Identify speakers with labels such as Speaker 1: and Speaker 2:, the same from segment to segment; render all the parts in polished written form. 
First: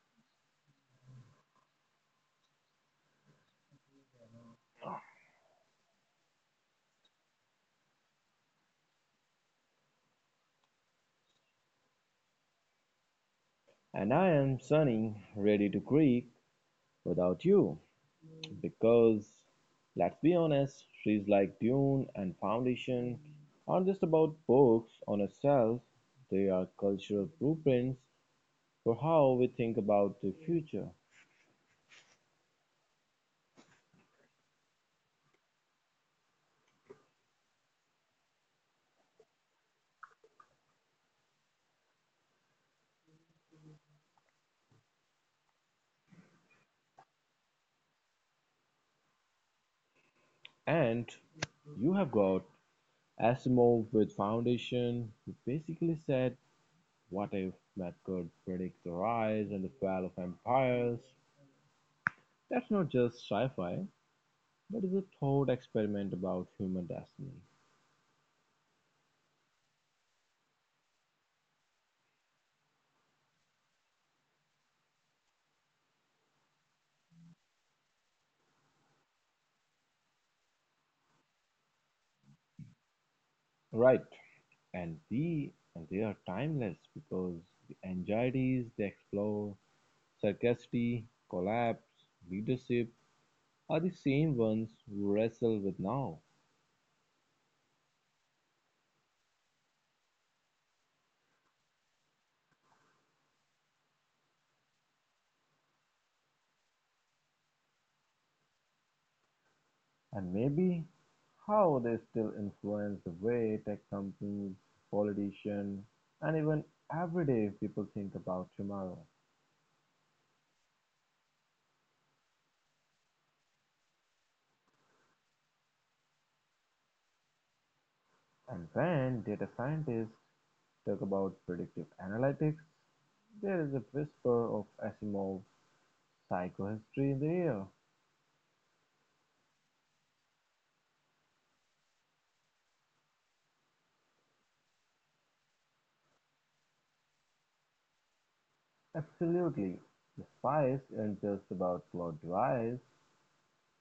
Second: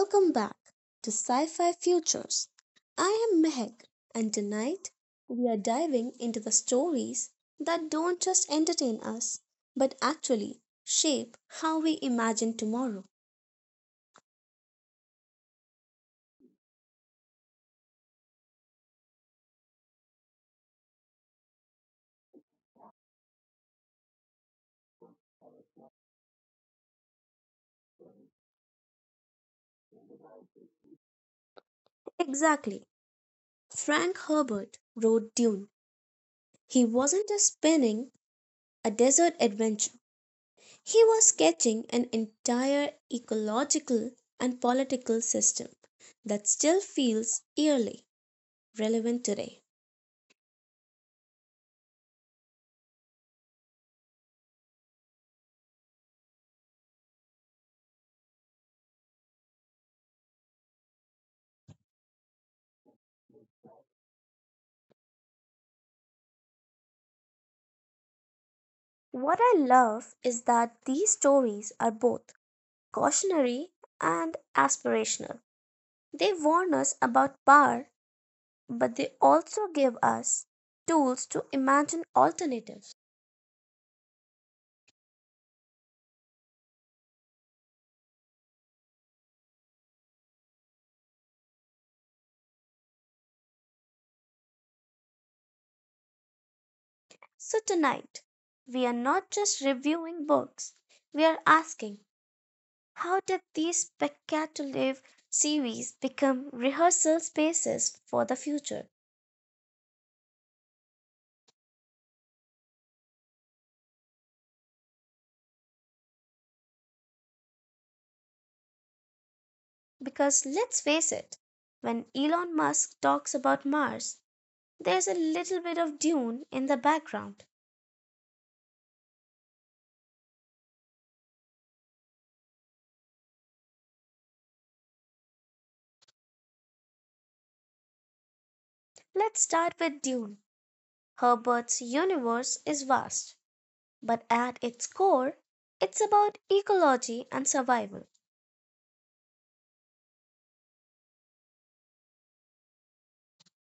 Speaker 1: Welcome back to Sci Fi Futures. I am Mehak, and tonight we are diving into the stories that don't just entertain us but actually shape how we imagine tomorrow.
Speaker 2: And I am sunning ready to creak without you, because let's be honest, trees like Dune and Foundation aren't just about books on a shelf, they are cultural blueprints for how we think about the future.
Speaker 1: Exactly. Frank Herbert wrote Dune. He wasn't just spinning a desert adventure, he was sketching an entire ecological and political system that still feels eerily relevant today.
Speaker 2: And you have got Asimov with Foundation, who basically said, what if that could predict the rise and the fall of empires? That's not just sci fi, there is a thought experiment about human destiny.
Speaker 1: What I love is that these stories are both cautionary and aspirational. They warn us about power, but they also give us tools to imagine alternatives.
Speaker 2: Right. And they are timeless because the anxieties they explore, scarcity, collapse, leadership are the same ones we wrestle with now.
Speaker 1: So tonight, we are not just reviewing books, we are asking, how did these spectacular series become rehearsal spaces for the future?
Speaker 2: And maybe how they still influence the way tech companies, politicians, and even everyday people think about tomorrow.
Speaker 1: Because let's face it, when Elon Musk talks about Mars, there's a little bit of Dune in the background.
Speaker 2: And when data scientists talk about predictive analytics, there is a whisper of Asimov's psychohistory in the air.
Speaker 1: Let's start with Dune. Herbert's universe is vast, but at its core it's about ecology and survival.
Speaker 2: Absolutely. The spice isn't just about cloud dries.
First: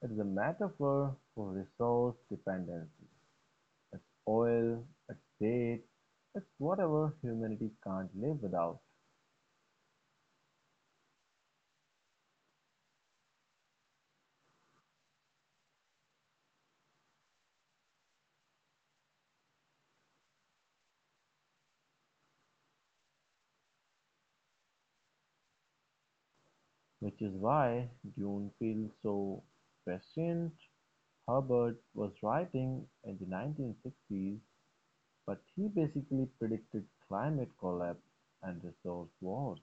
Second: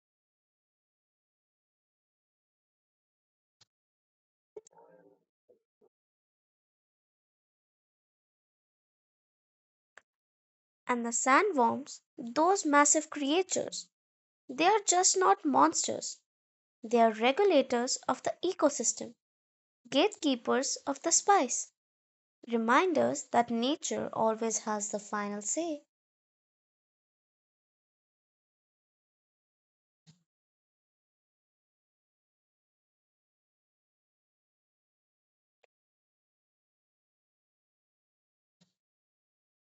Speaker 2: It's a metaphor for resource dependency. It's oil, it's date, it's whatever humanity can't live without,
Speaker 1: And the sandworms, those massive creatures, they are just not monsters. They are regulators of the ecosystem, gatekeepers of the spice, reminders that nature always has the final say.
Speaker 2: which is why Dune feels so prescient. Herbert was writing in the 1960s but he basically predicted climate collapse and resource wars.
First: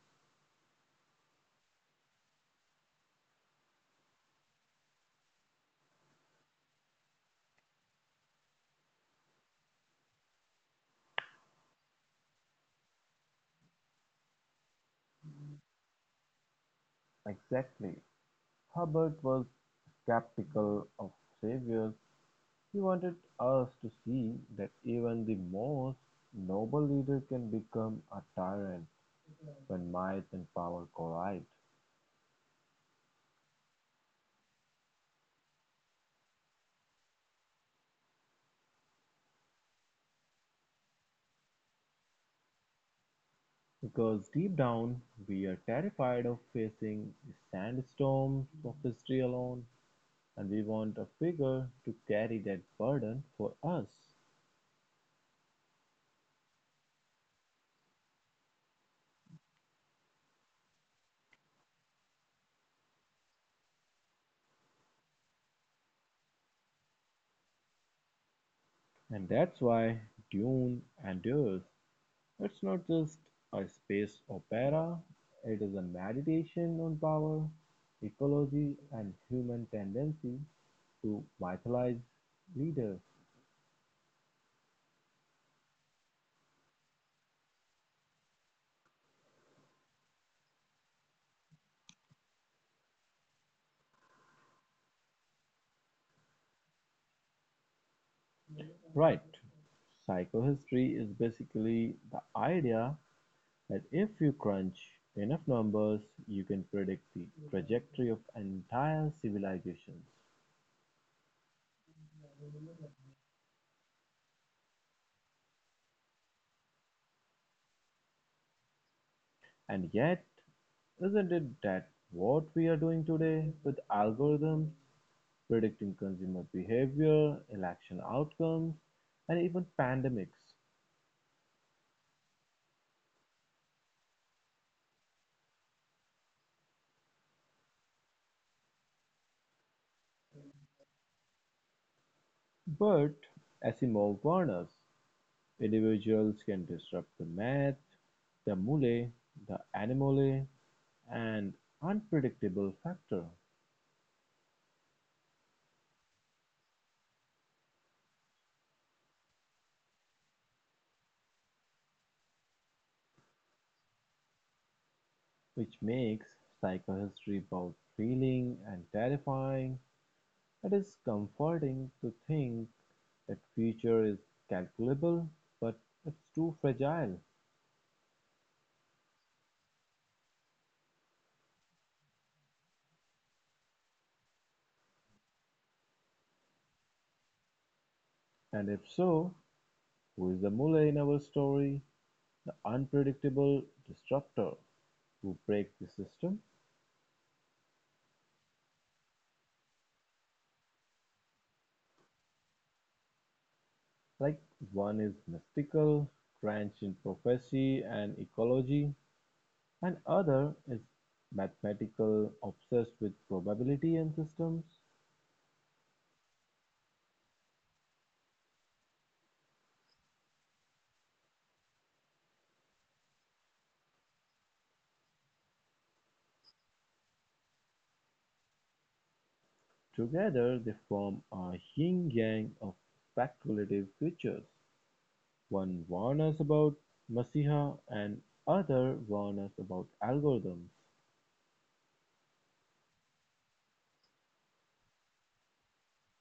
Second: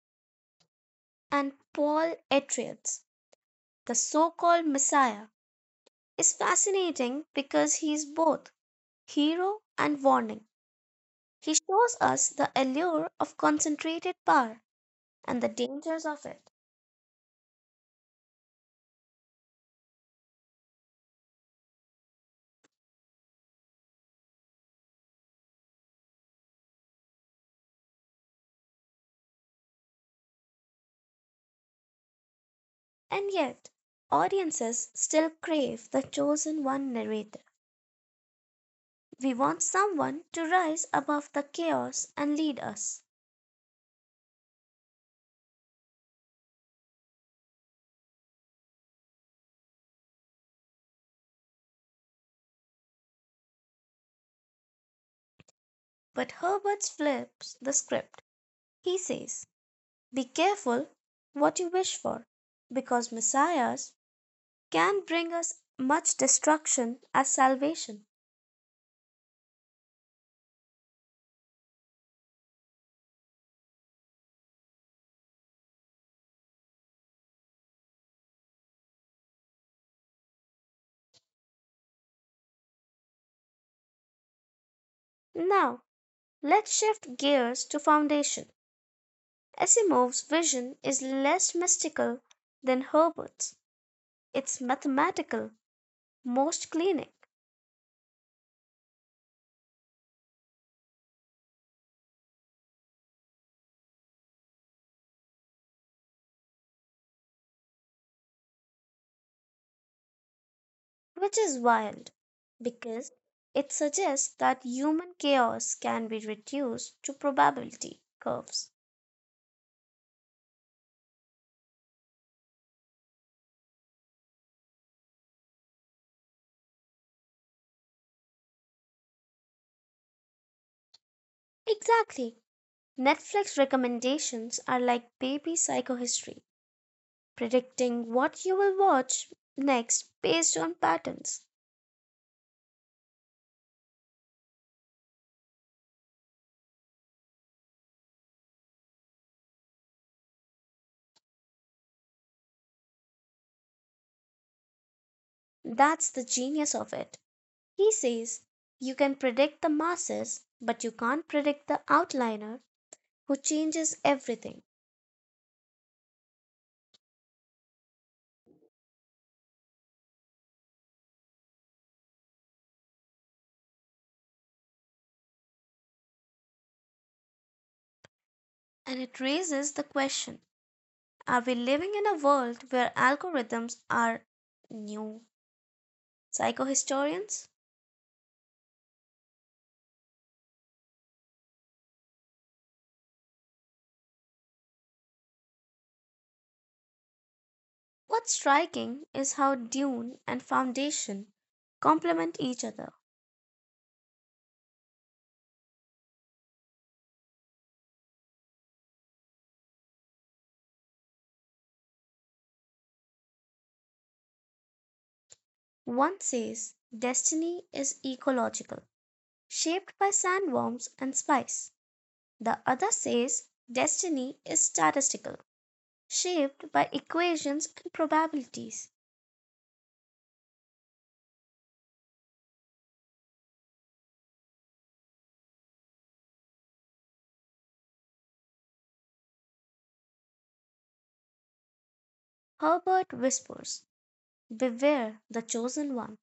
Speaker 1: And Paul Atreides, the so called Messiah, is fascinating because he is both hero and warning. He shows us the allure of concentrated power and the dangers of it.
Speaker 2: Exactly. Hubbard was skeptical of saviors. He wanted us to see that even the most noble leader can become a tyrant when might and power collide.
Speaker 1: And yet, audiences still crave the chosen one narrator. We want someone to rise above the chaos and lead us.
Speaker 2: Because deep down, we are terrified of facing the sandstorms of history alone, and we want a figure to carry that burden for us.
Speaker 1: But Herbert flips the script. He says, be careful what you wish for, because messiahs can bring us much destruction as salvation.
Speaker 2: And that's why Dune endures. It's not just a space opera, it is a meditation on power, ecology, and human tendency to mythologize leaders.
Speaker 1: Now, let's shift gears to foundation. Asimov's vision is less mystical than Herbert's. It's mathematical, most clinic,
Speaker 2: Right. Psychohistory is basically the idea that if you crunch enough numbers, you can predict the trajectory of entire civilizations.
Speaker 1: which is wild because it suggests that human chaos can be reduced to probability curves.
Speaker 2: And yet, isn't it that what we are doing today with algorithms predicting consumer behavior, election outcomes, and even pandemics?
Speaker 1: Exactly. Netflix recommendations are like baby psychohistory, predicting what you will watch next based on patterns.
Speaker 2: But Asimov warned us individuals can disrupt the math, the mule, the animole, and unpredictable factor,
Speaker 1: That's the genius of it. He says you can predict the masses but you can't predict the outliner who changes everything.
Speaker 2: which makes psychohistory both thrilling and terrifying. It is comforting to think that future is calculable, but it's too fragile.
Speaker 1: And it raises the question, are we living in a world where algorithms are new psychohistorians?
Speaker 2: And if so, who is the Mullah in our story? The unpredictable disruptor who breaks the system?
Speaker 1: What's striking is how dune and foundation complement each other.
Speaker 2: Like one is mystical, drenched in prophecy and ecology, and other is mathematical, obsessed with probability and systems.
Speaker 1: One says destiny is ecological, shaped by sandworms and spice. The other says destiny is statistical, shaped by equations and probabilities.
Speaker 2: Together, they form a yin yang of speculative creatures. One warned us about Messiah and other warned us about algorithms,
Speaker 1: Herbert whispers, "Beware the chosen one."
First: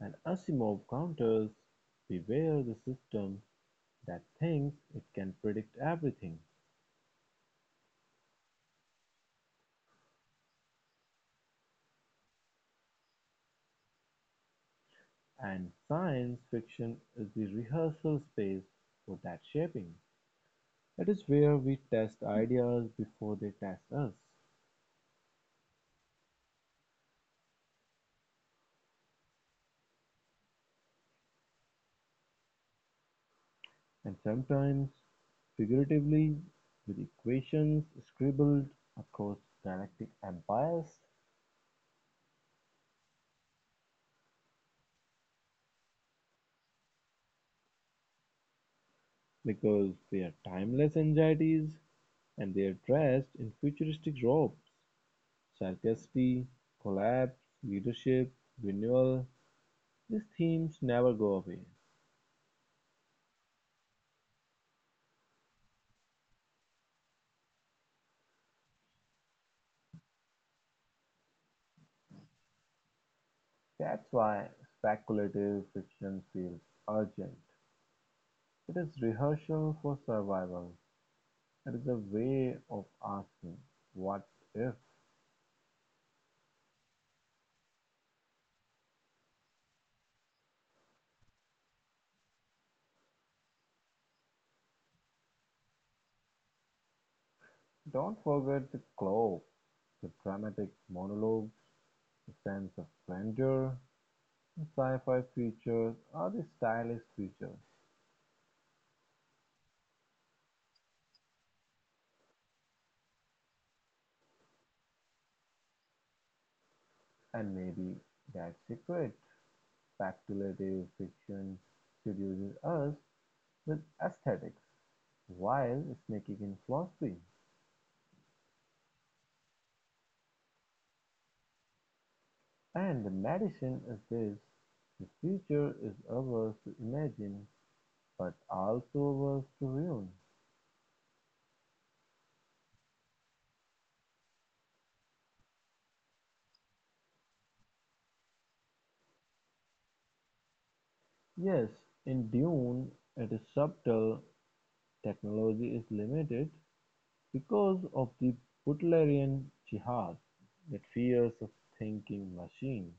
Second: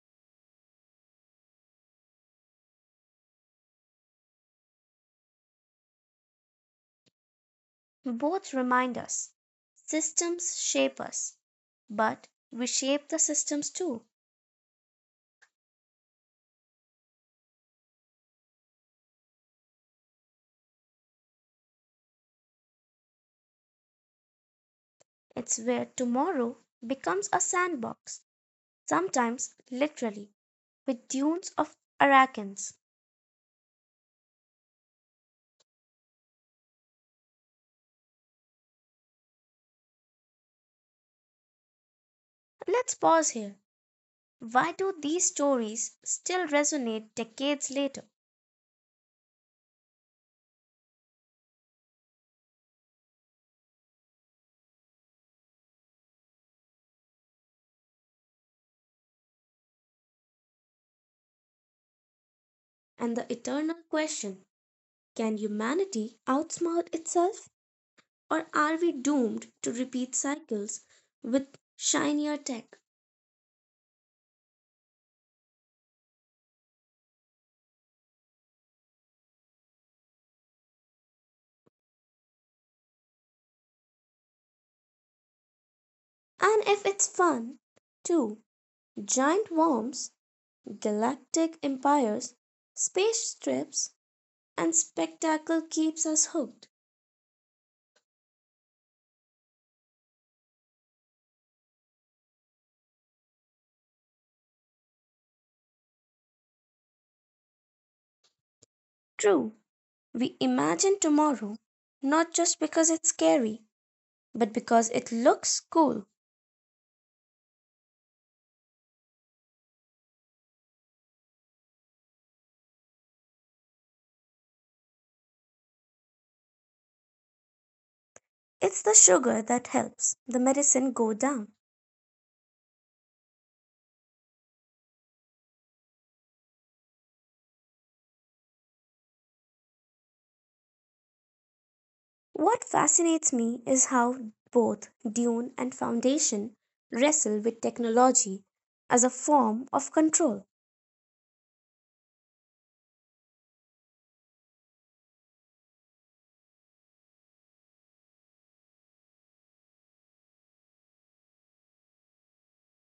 Speaker 2: and Asimov counters, beware the system that thinks it can predict everything,
Speaker 1: Both remind us: systems shape us, but we shape the systems too.
Speaker 2: and science fiction is the rehearsal space for that shaping. It is where we test ideas before they test us,
Speaker 1: It's where tomorrow becomes a sandbox, sometimes literally, with dunes of arachnids.
Speaker 2: and sometimes figuratively with equations scribbled across galactic empires.
Speaker 1: Let's pause here. Why do these stories still resonate decades later?
Speaker 2: Because their timeless anxieties and they are dressed in futuristic robes. Scarcity, collapse, leadership, renewal, these themes never go away.
Speaker 1: And the eternal question, can humanity outsmart itself? Or are we doomed to repeat cycles with shinier tech?
Speaker 2: That's why speculative fiction feels urgent. It is rehearsal for survival. It is a way of asking, what if?
Speaker 1: And if it's fun, too, giant worms, galactic empires, space trips, and spectacle keeps us hooked.
Speaker 2: Don't forget the cloak, the dramatic monologues, the sense of grandeur, sci-fi features are the stylized feature,
Speaker 1: True, we imagine tomorrow not just because it's scary, but because it looks cool.
Speaker 2: and maybe that's the trick speculative fiction seduces us with aesthetics while sneaking in philosophy.
Speaker 1: It's the sugar that helps the medicine go down.
Speaker 2: And the medicine is this: the future is ours to imagine, but also ours to ruin.
Speaker 1: What fascinates me is how both Dune and Foundation wrestle with technology as a form of control,
Speaker 2: Yes, in Dune, it is subtle, technology is limited, because of the Butlerian jihad, that fears a thinking machine.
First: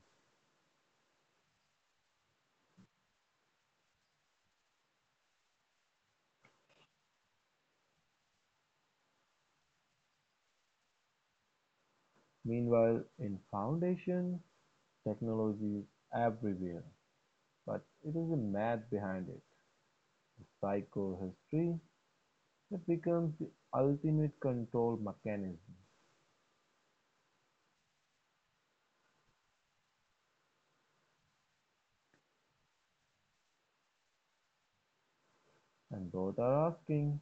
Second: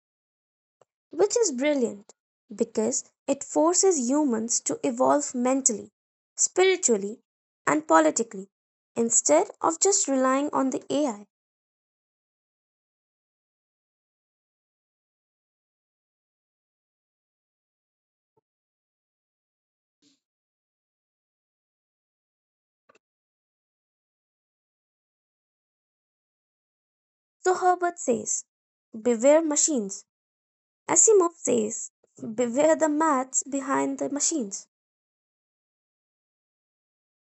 Speaker 1: which is brilliant because it forces humans to evolve mentally, spiritually, and politically instead of just relying on the AI.
Speaker 2: Meanwhile, in Foundation, technology is everywhere, but it is the math behind it, psychohistory, that becomes the ultimate control mechanism.
Speaker 1: So Herbert says, beware machines. Asimov says, beware the maths behind the machines.
Speaker 2: And both are asking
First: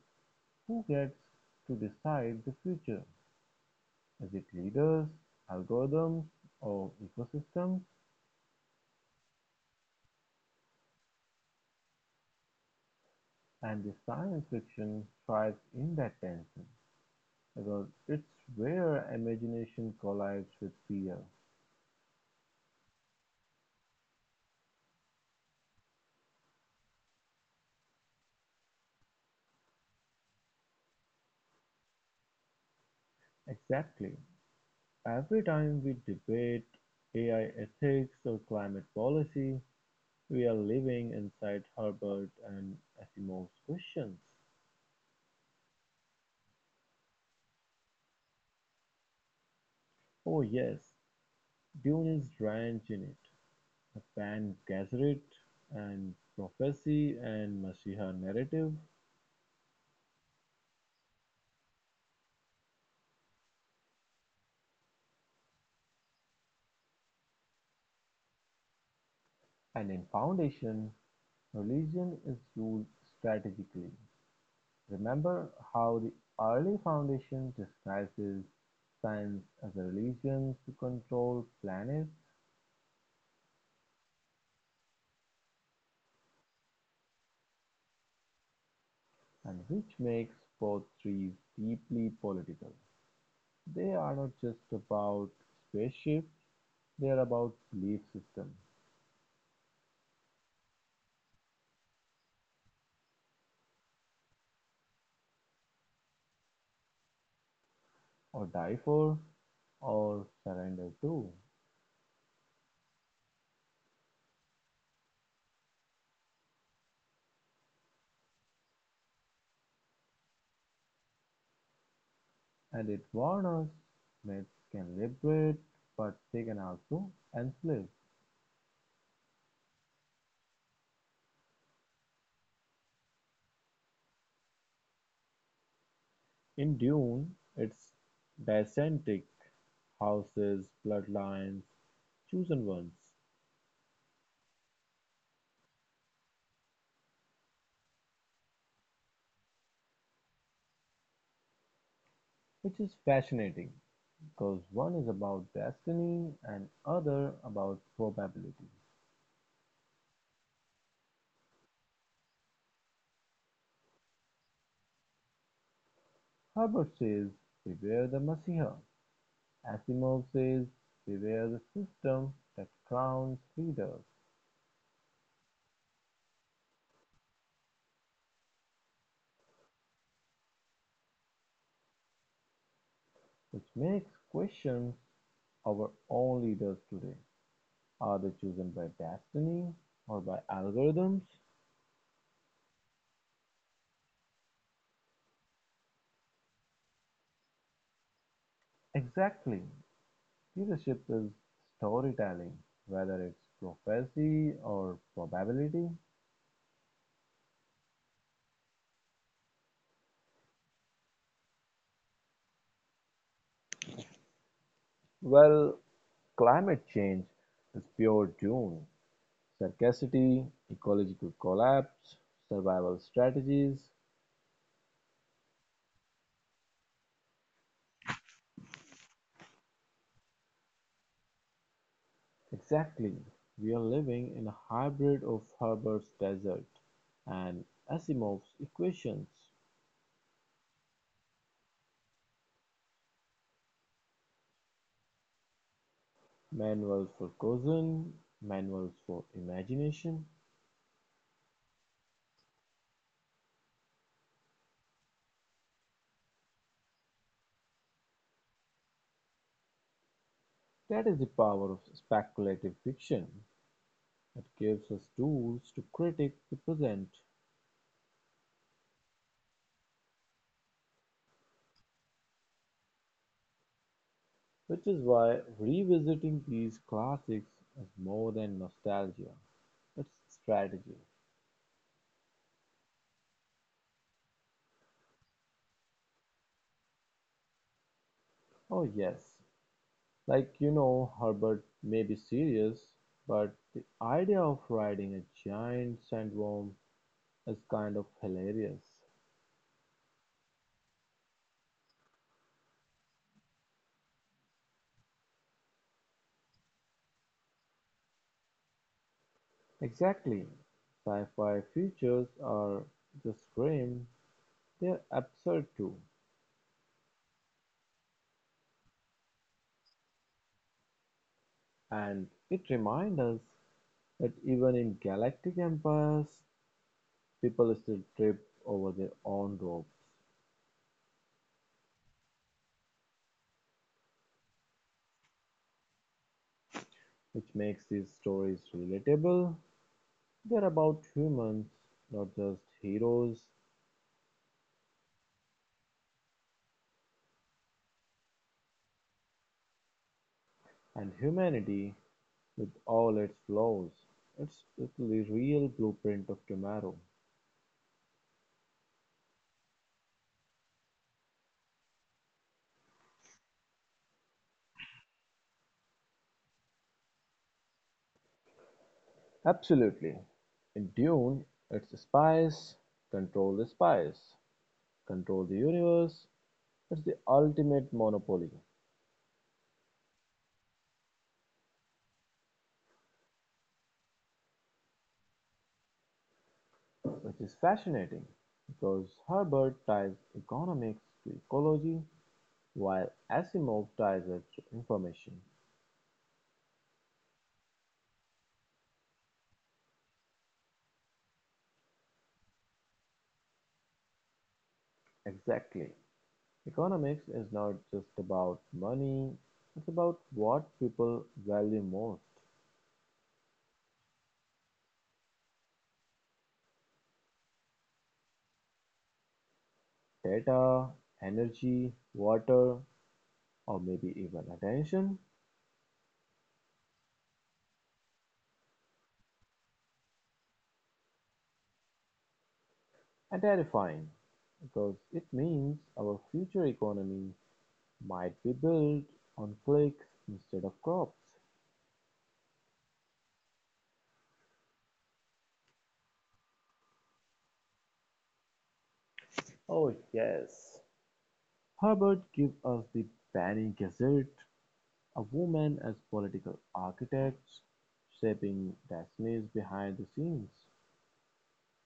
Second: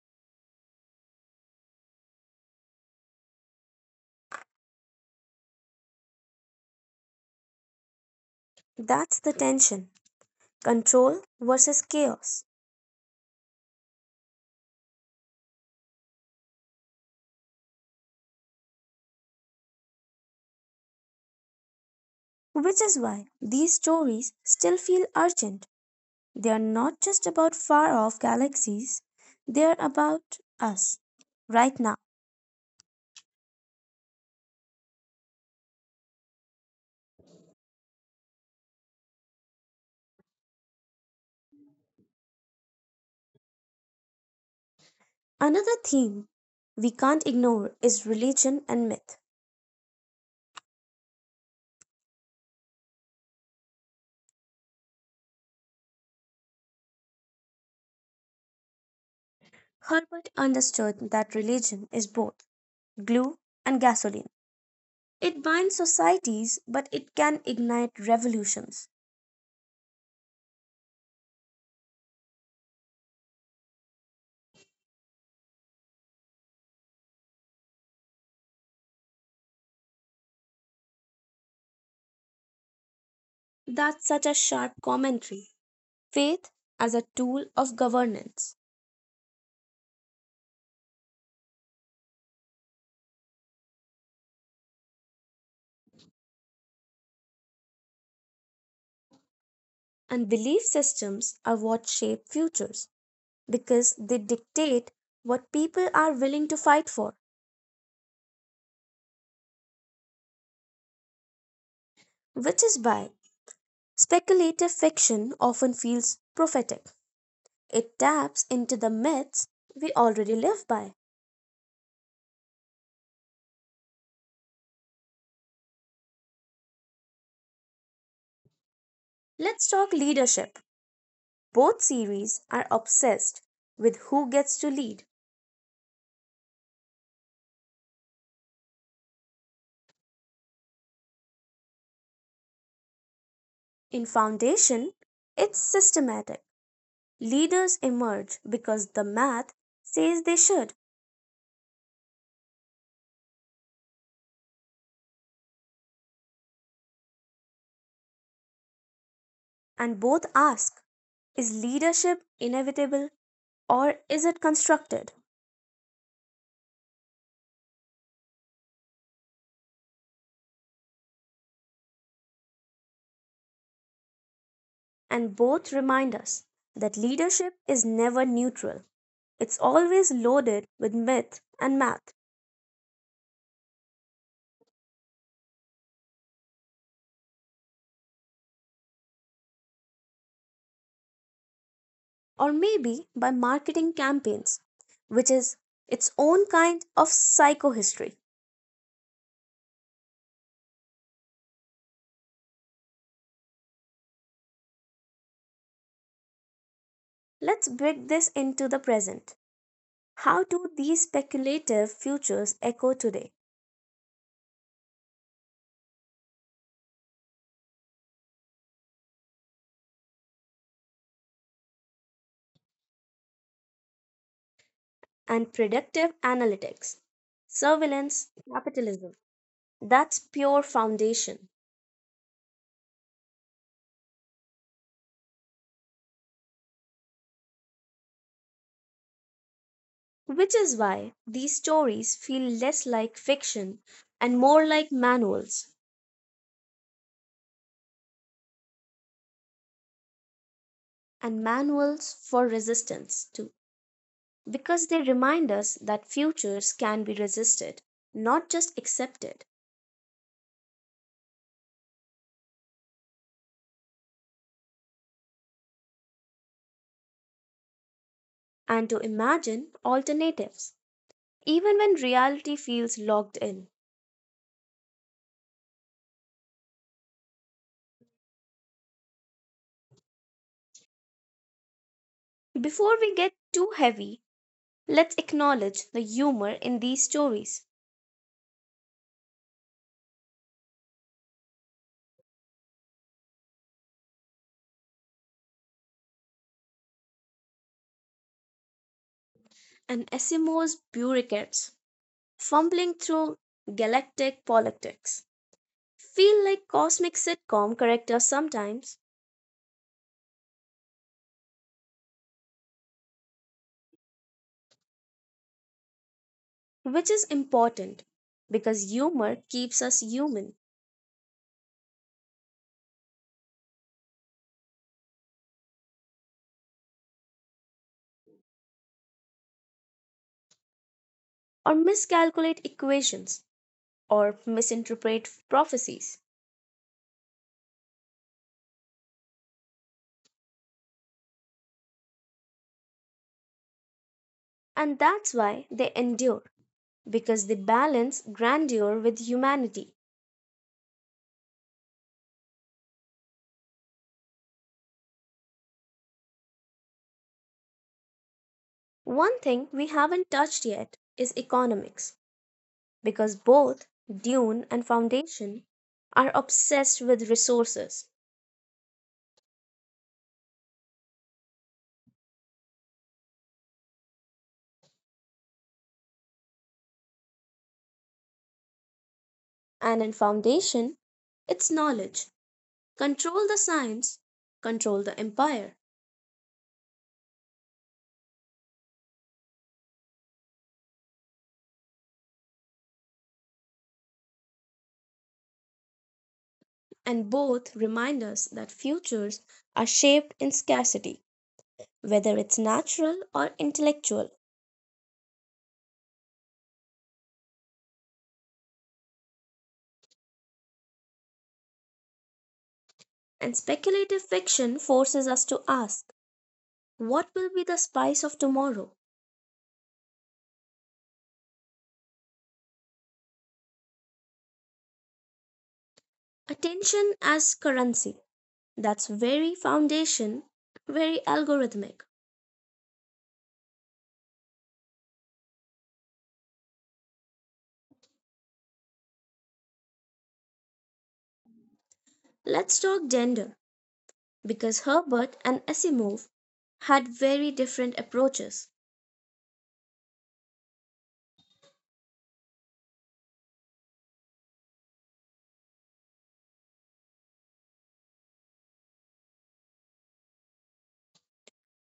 Speaker 2: who gets to decide the future? Is it leaders, algorithms, or ecosystems?
Speaker 1: That's the tension, control versus chaos.
Speaker 2: And the science fiction thrives in that tension, because it's where imagination collides with fear.
Speaker 1: Which is why these stories still feel urgent. They are not just about far off galaxies, they are about us, right now.
Speaker 2: Exactly. Every time we debate AI ethics or climate policy, we are living inside Herbert and Asimov's questions.
Speaker 1: Another theme we can't ignore is religion and myth.
Speaker 2: Oh, yes, Dune is drenched in it. The Pan Gesserit and prophecy and Messiah narrative.
Speaker 1: Herbert understood that religion is both glue and gasoline. It binds societies, but it can ignite revolutions.
Speaker 2: And in Foundation, religion is used strategically. Remember how the early Foundation disguises science as a religion to control planets
Speaker 1: That's such a sharp commentary. Faith as a tool of governance,
Speaker 2: and which makes both trees deeply political. They are not just about spaceships, they are about belief system.
Speaker 1: and belief systems are what shape futures, because they dictate what people are willing to fight for,
Speaker 2: Or die for or surrender to.
Speaker 1: which is why speculative fiction often feels prophetic. It taps into the myths we already live by.
Speaker 2: And it warns us myths can liberate but they can also enslave.
Speaker 1: Let's talk leadership. Both series are obsessed with who gets to lead.
Speaker 2: In Dune, it's Dysentric houses bloodlines, chosen ones,
Speaker 1: In Foundation, it's systematic. Leaders emerge because the math says they should,
Speaker 2: which is fascinating because one is about destiny and other about probability.
Speaker 1: and both ask, is leadership inevitable or is it constructed?
Speaker 2: Herbert says, beware the Messiah. Asimov says, beware the system that crowns leaders,
Speaker 1: And both remind us that leadership is never neutral. It's always loaded with myth and math,
Speaker 2: which makes questions our own leaders today. Are they chosen by destiny or by algorithms?
Speaker 1: or maybe by marketing campaigns, which is its own kind of psychohistory.
Speaker 2: Exactly. Leadership is storytelling, whether it's prophecy or probability.
Speaker 1: Let's bring this into the present. How do these speculative futures echo today?
Speaker 2: Well, climate change is pure doom, sarcasticity, ecological collapse, survival strategies.
Speaker 1: And predictive analytics, surveillance, capitalism. That's pure foundation.
Speaker 2: Exactly, we are living in a hybrid of Herbert's desert and Asimov's equations,
Speaker 1: Which is why these stories feel less like fiction and more like manuals,
Speaker 2: manuals for caution, manuals for imagination.
Speaker 1: and manuals for resistance, too, because they remind us that futures can be resisted, not just accepted,
Speaker 2: That is the power of speculative fiction. It gives us tools to critique the present,
Speaker 1: and to imagine alternatives, even when reality feels locked in.
Speaker 2: which is why revisiting these classics is more than nostalgia, it's strategy.
Speaker 1: Before we get too heavy, let's acknowledge the humor in these stories,
Speaker 2: Oh yes, Herbert may be serious, but the idea of riding a giant sandworm is kind of hilarious.
Speaker 1: and Asimov's bureaucrats fumbling through galactic politics feel like cosmic sitcom characters sometimes,
Speaker 2: Exactly. Sci-fi features are just grim, they're absurd too.
Speaker 1: which is important because humor keeps us human,
Speaker 2: And it reminds us that even in galactic empires, people still trip over their own rope,
Speaker 1: or miscalculate equations or misinterpret prophecies.
Speaker 2: which makes these stories relatable. They're about humans, not just heroes,
Speaker 1: And that's why they endure, because they balance grandeur with humanity.
Speaker 2: and humanity with all its flaws. It's the real blueprint of tomorrow.
Speaker 1: One thing we haven't touched yet is economics, because both Dune and Foundation are obsessed with resources,
Speaker 2: Absolutely. In Dune, it's spies, control the universe. It's the ultimate monopoly,
Speaker 1: and in Foundation, it's knowledge. Control the science, control the empire,
Speaker 2: which is fascinating because Herbert ties economics to ecology while Asimov ties its information
Speaker 1: and both remind us that futures are shaped in scarcity, whether it's natural or intellectual,
Speaker 2: exactly, economics is not just about money, it's about what people value most:
Speaker 1: and speculative fiction forces us to ask, what will be the spice of tomorrow?
Speaker 2: data, energy, water, or maybe even attention.
Speaker 1: Attention as currency, that's very foundation, very algorithmic.
Speaker 2: And terrifying, because it means our future economy might be built on clicks instead of crops.
Speaker 1: Let's talk gender, because Herbert and Asimov had very different approaches,
Speaker 2: Oh, yes. Herbert gives us the penny gazette a woman as political architects, shaping destinies behind the scenes.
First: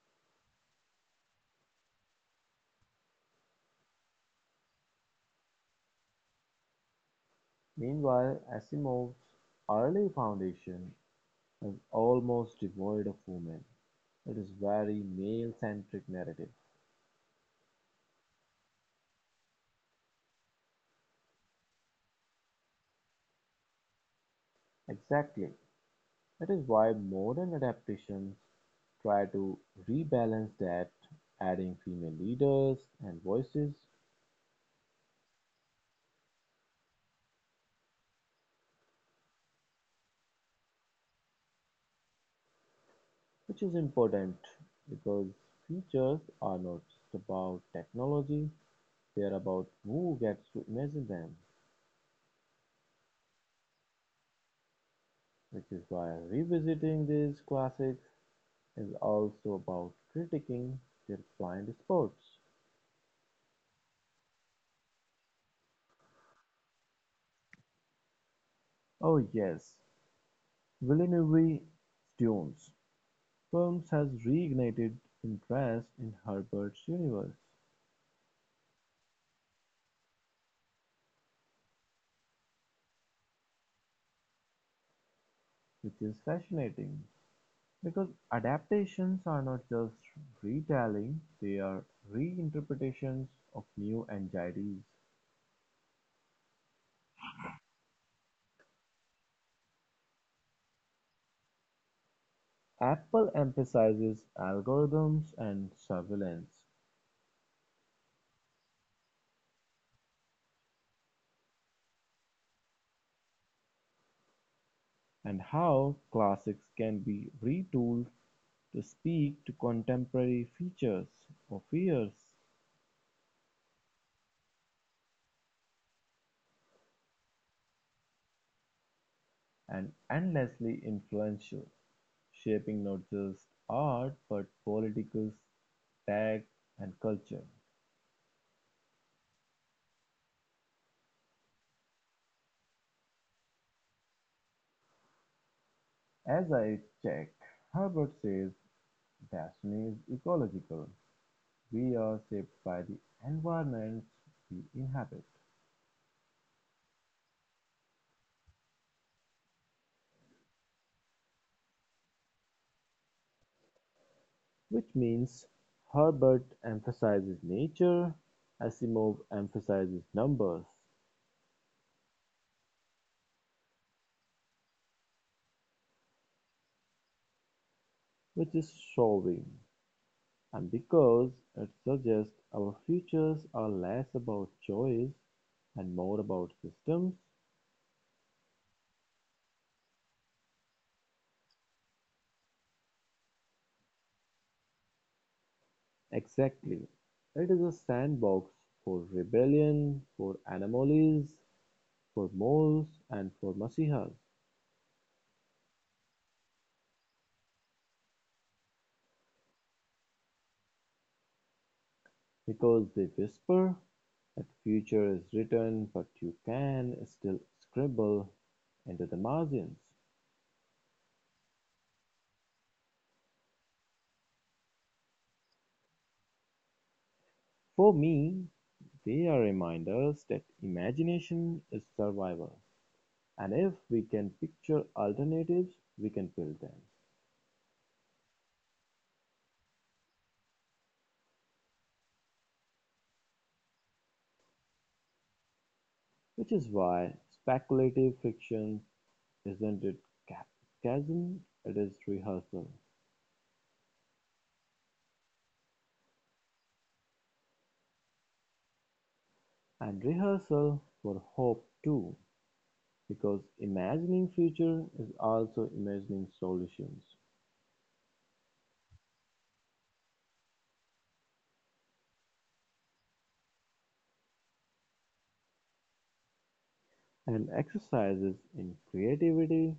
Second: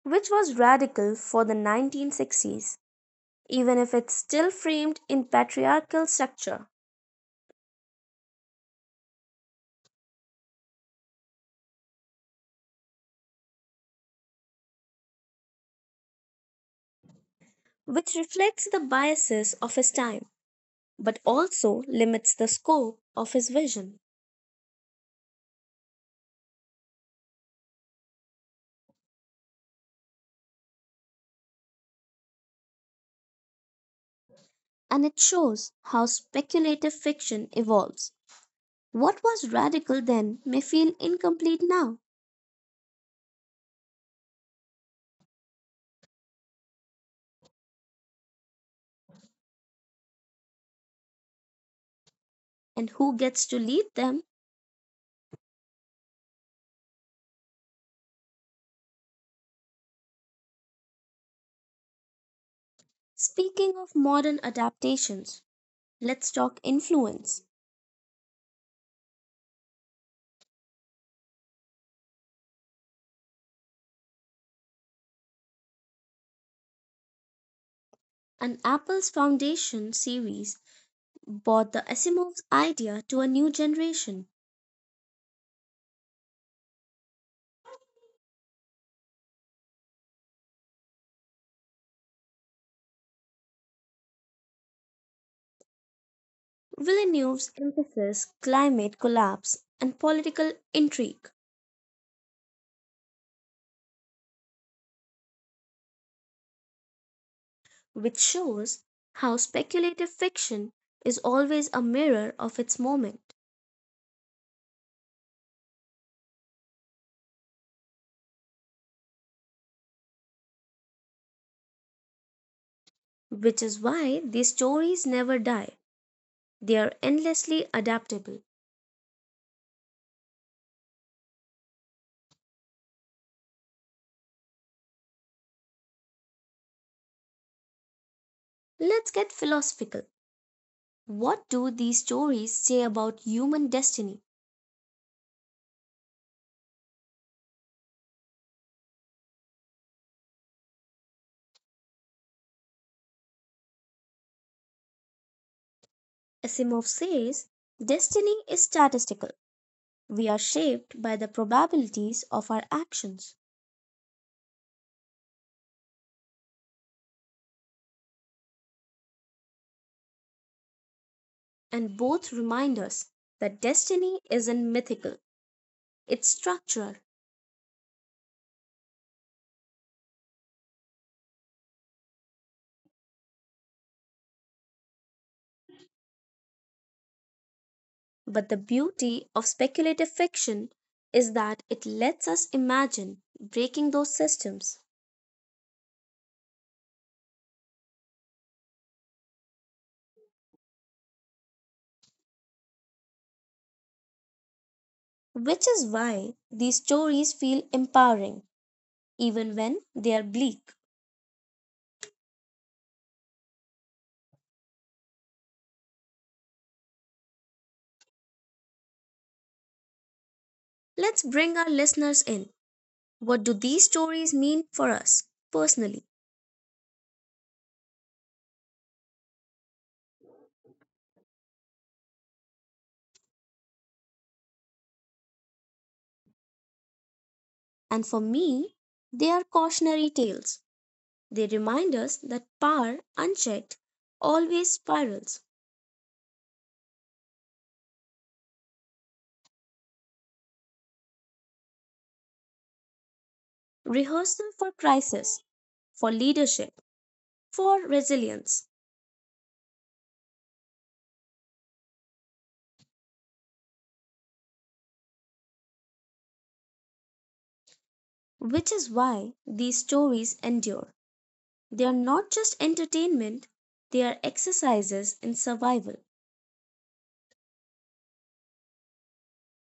Speaker 1: which was radical for the 1960s, even if it's still framed in patriarchal structure,
Speaker 2: Meanwhile, Asimov's early foundation is almost devoid of women. It is very male-centric narrative.
Speaker 1: which reflects the biases of his time, but also limits the scope of his vision.
Speaker 2: Exactly. That is why modern adaptations try to rebalance that, adding female leaders and voices,
Speaker 1: And it shows how speculative fiction evolves. What was radical then may feel incomplete now,
Speaker 2: which is important because features are not just about technology, they're about who gets to imagine them,
Speaker 1: and who gets to lead them?
Speaker 2: which is why revisiting these classics is also about critiquing their blind spots.
Speaker 1: Speaking of modern adaptations, let's talk influence.
Speaker 2: Oh yes, Villeneuve's Dunes films has reignited interest in Herbert's universe,
Speaker 1: And Apple's Foundation series brought the Asimov's idea to a new generation.
Speaker 2: which is fascinating because adaptations are not just retelling, they are reinterpretations of new anxieties.
Speaker 1: Villeneuve's emphasis, climate collapse and political intrigue,
Speaker 2: Apple emphasizes algorithms and surveillance,
Speaker 1: which shows how speculative fiction is always a mirror of its moment.
Speaker 2: and how classics can be retooled to speak to contemporary features or fears,
Speaker 1: Which is why these stories never die, they are endlessly adaptable.
Speaker 2: and endlessly influential, shaping not just art but politics, tech, and culture.
Speaker 1: Let's get philosophical. What do these stories say about human destiny?
Speaker 2: As I check, Herbert says destiny is ecological. We are shaped by the environments we inhabit,
Speaker 1: Asimov says destiny is statistical. We are shaped by the probabilities of our actions.
Speaker 2: which means Herbert emphasizes nature, Asimov emphasizes numbers,
Speaker 1: And both remind us that destiny isn't mythical, it's structural.
Speaker 2: which is showing, and because it suggests our futures are less about choice and more about systems.
Speaker 1: But the beauty of speculative fiction is that it lets us imagine breaking those systems,
Speaker 2: Exactly. It is a sandbox for rebellion, for anomalies, for moles, and for masihas.
Speaker 1: which is why these stories feel empowering even when they are bleak.
Speaker 2: Because they whisper, that future is written, but you can still scribble into the margins.
Speaker 1: Let's bring our listeners in. What do these stories mean for us personally?
Speaker 2: For me, they are reminders that imagination is survival. And if we can picture alternatives, we can build them.
Speaker 1: And for me, they are cautionary tales. They remind us that power, unchecked, always spirals.
Speaker 2: Which is why speculative fiction isn't it ca- chasm, it is rehearsal.
Speaker 1: Rehearsal for crisis, for leadership, for resilience,
Speaker 2: And rehearsal for hope too, because imagining future is also imagining solutions.
Speaker 1: which is why these stories endure. They are not just entertainment, they are exercises in survival,
Speaker 2: And exercises in creativity,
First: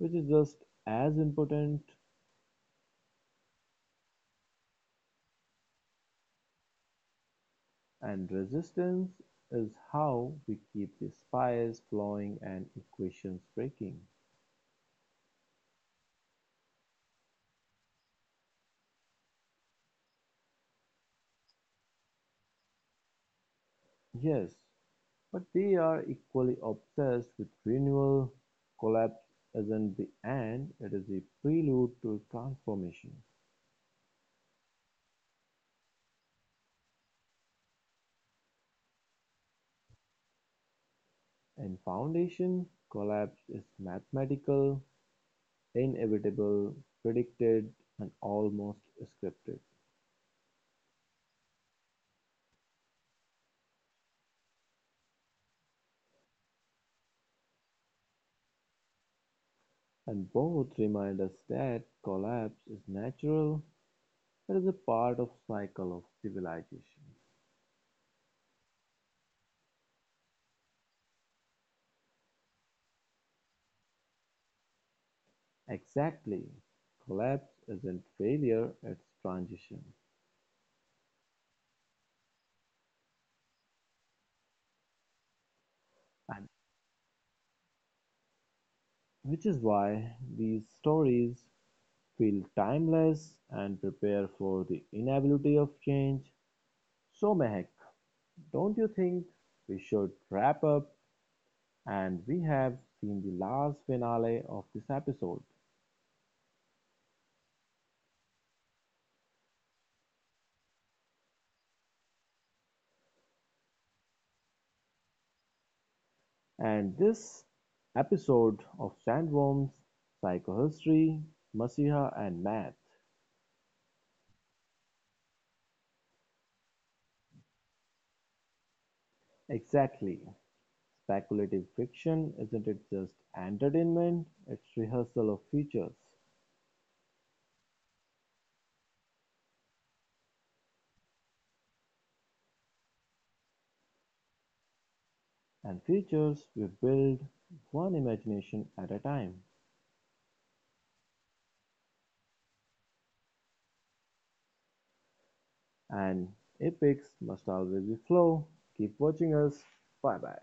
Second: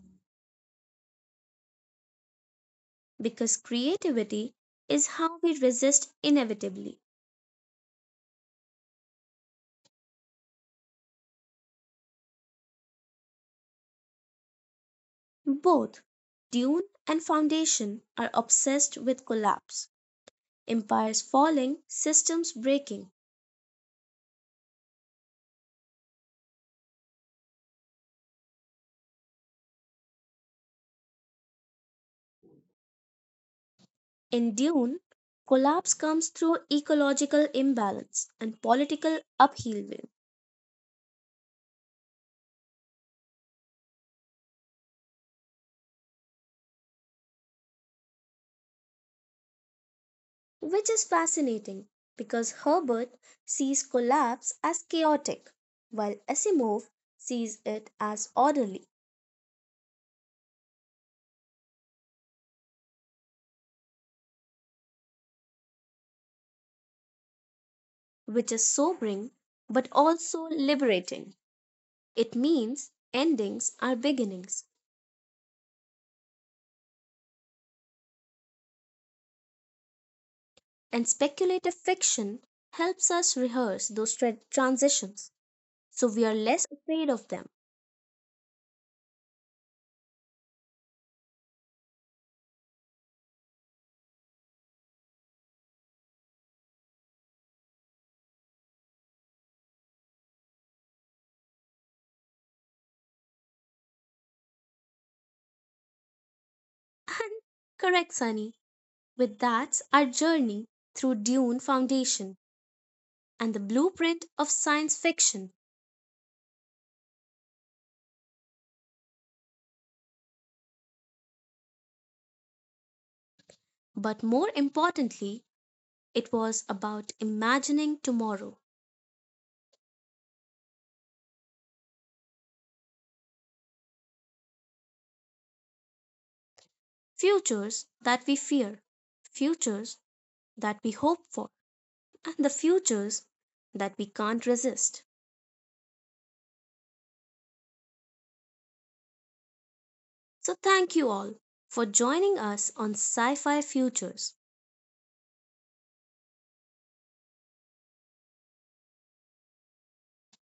Speaker 2: which is just as important,
Speaker 1: because creativity is how we resist inevitably.
Speaker 2: and resistance is how we keep the spires flowing and equations breaking.
Speaker 1: Both Dune and Foundation are obsessed with collapse, empires falling, systems breaking.
Speaker 2: Yes, but they are equally obsessed with renewal; collapse isn't the end, it is a prelude to transformation.
Speaker 1: In Dune, collapse comes through ecological imbalance and political upheaval,
Speaker 2: In Foundation, collapse is mathematical, inevitable, predicted, and almost scripted.
Speaker 1: which is fascinating because Herbert sees collapse as chaotic, while Asimov sees it as orderly,
Speaker 2: And both remind us that collapse is natural, it is a part of the cycle of civilization.
Speaker 1: which is sobering but also liberating. It means endings are beginnings,
Speaker 2: Exactly. Collapse isn't failure, it's transition.
Speaker 1: and speculative fiction helps us rehearse those transitions so we are
Speaker 2: And
Speaker 1: less afraid of them.
Speaker 2: which is why these stories feel timeless and prepare for the inevitability of change. So Mehak, don't you think we should wrap up and we have seen the last finale of this episode.
Speaker 1: And correct, Sunny, with that's our journey through Dune Foundation and the blueprint of science fiction.
Speaker 2: And this episode of Sandworms, Psychohistory, Masiha and Math.
Speaker 1: But more importantly it was about imagining tomorrow,
Speaker 2: Exactly. Speculative fiction isn't it just entertainment, it's rehearsal of features.
Speaker 1: futures that we fear, futures that we hope for, and the futures that we can't resist.
Speaker 2: And features we build one imagination at a time.
Speaker 1: So thank you all for joining us on Sci Fi Futures.
Speaker 2: And epics must always be flow. Keep watching us. Bye bye.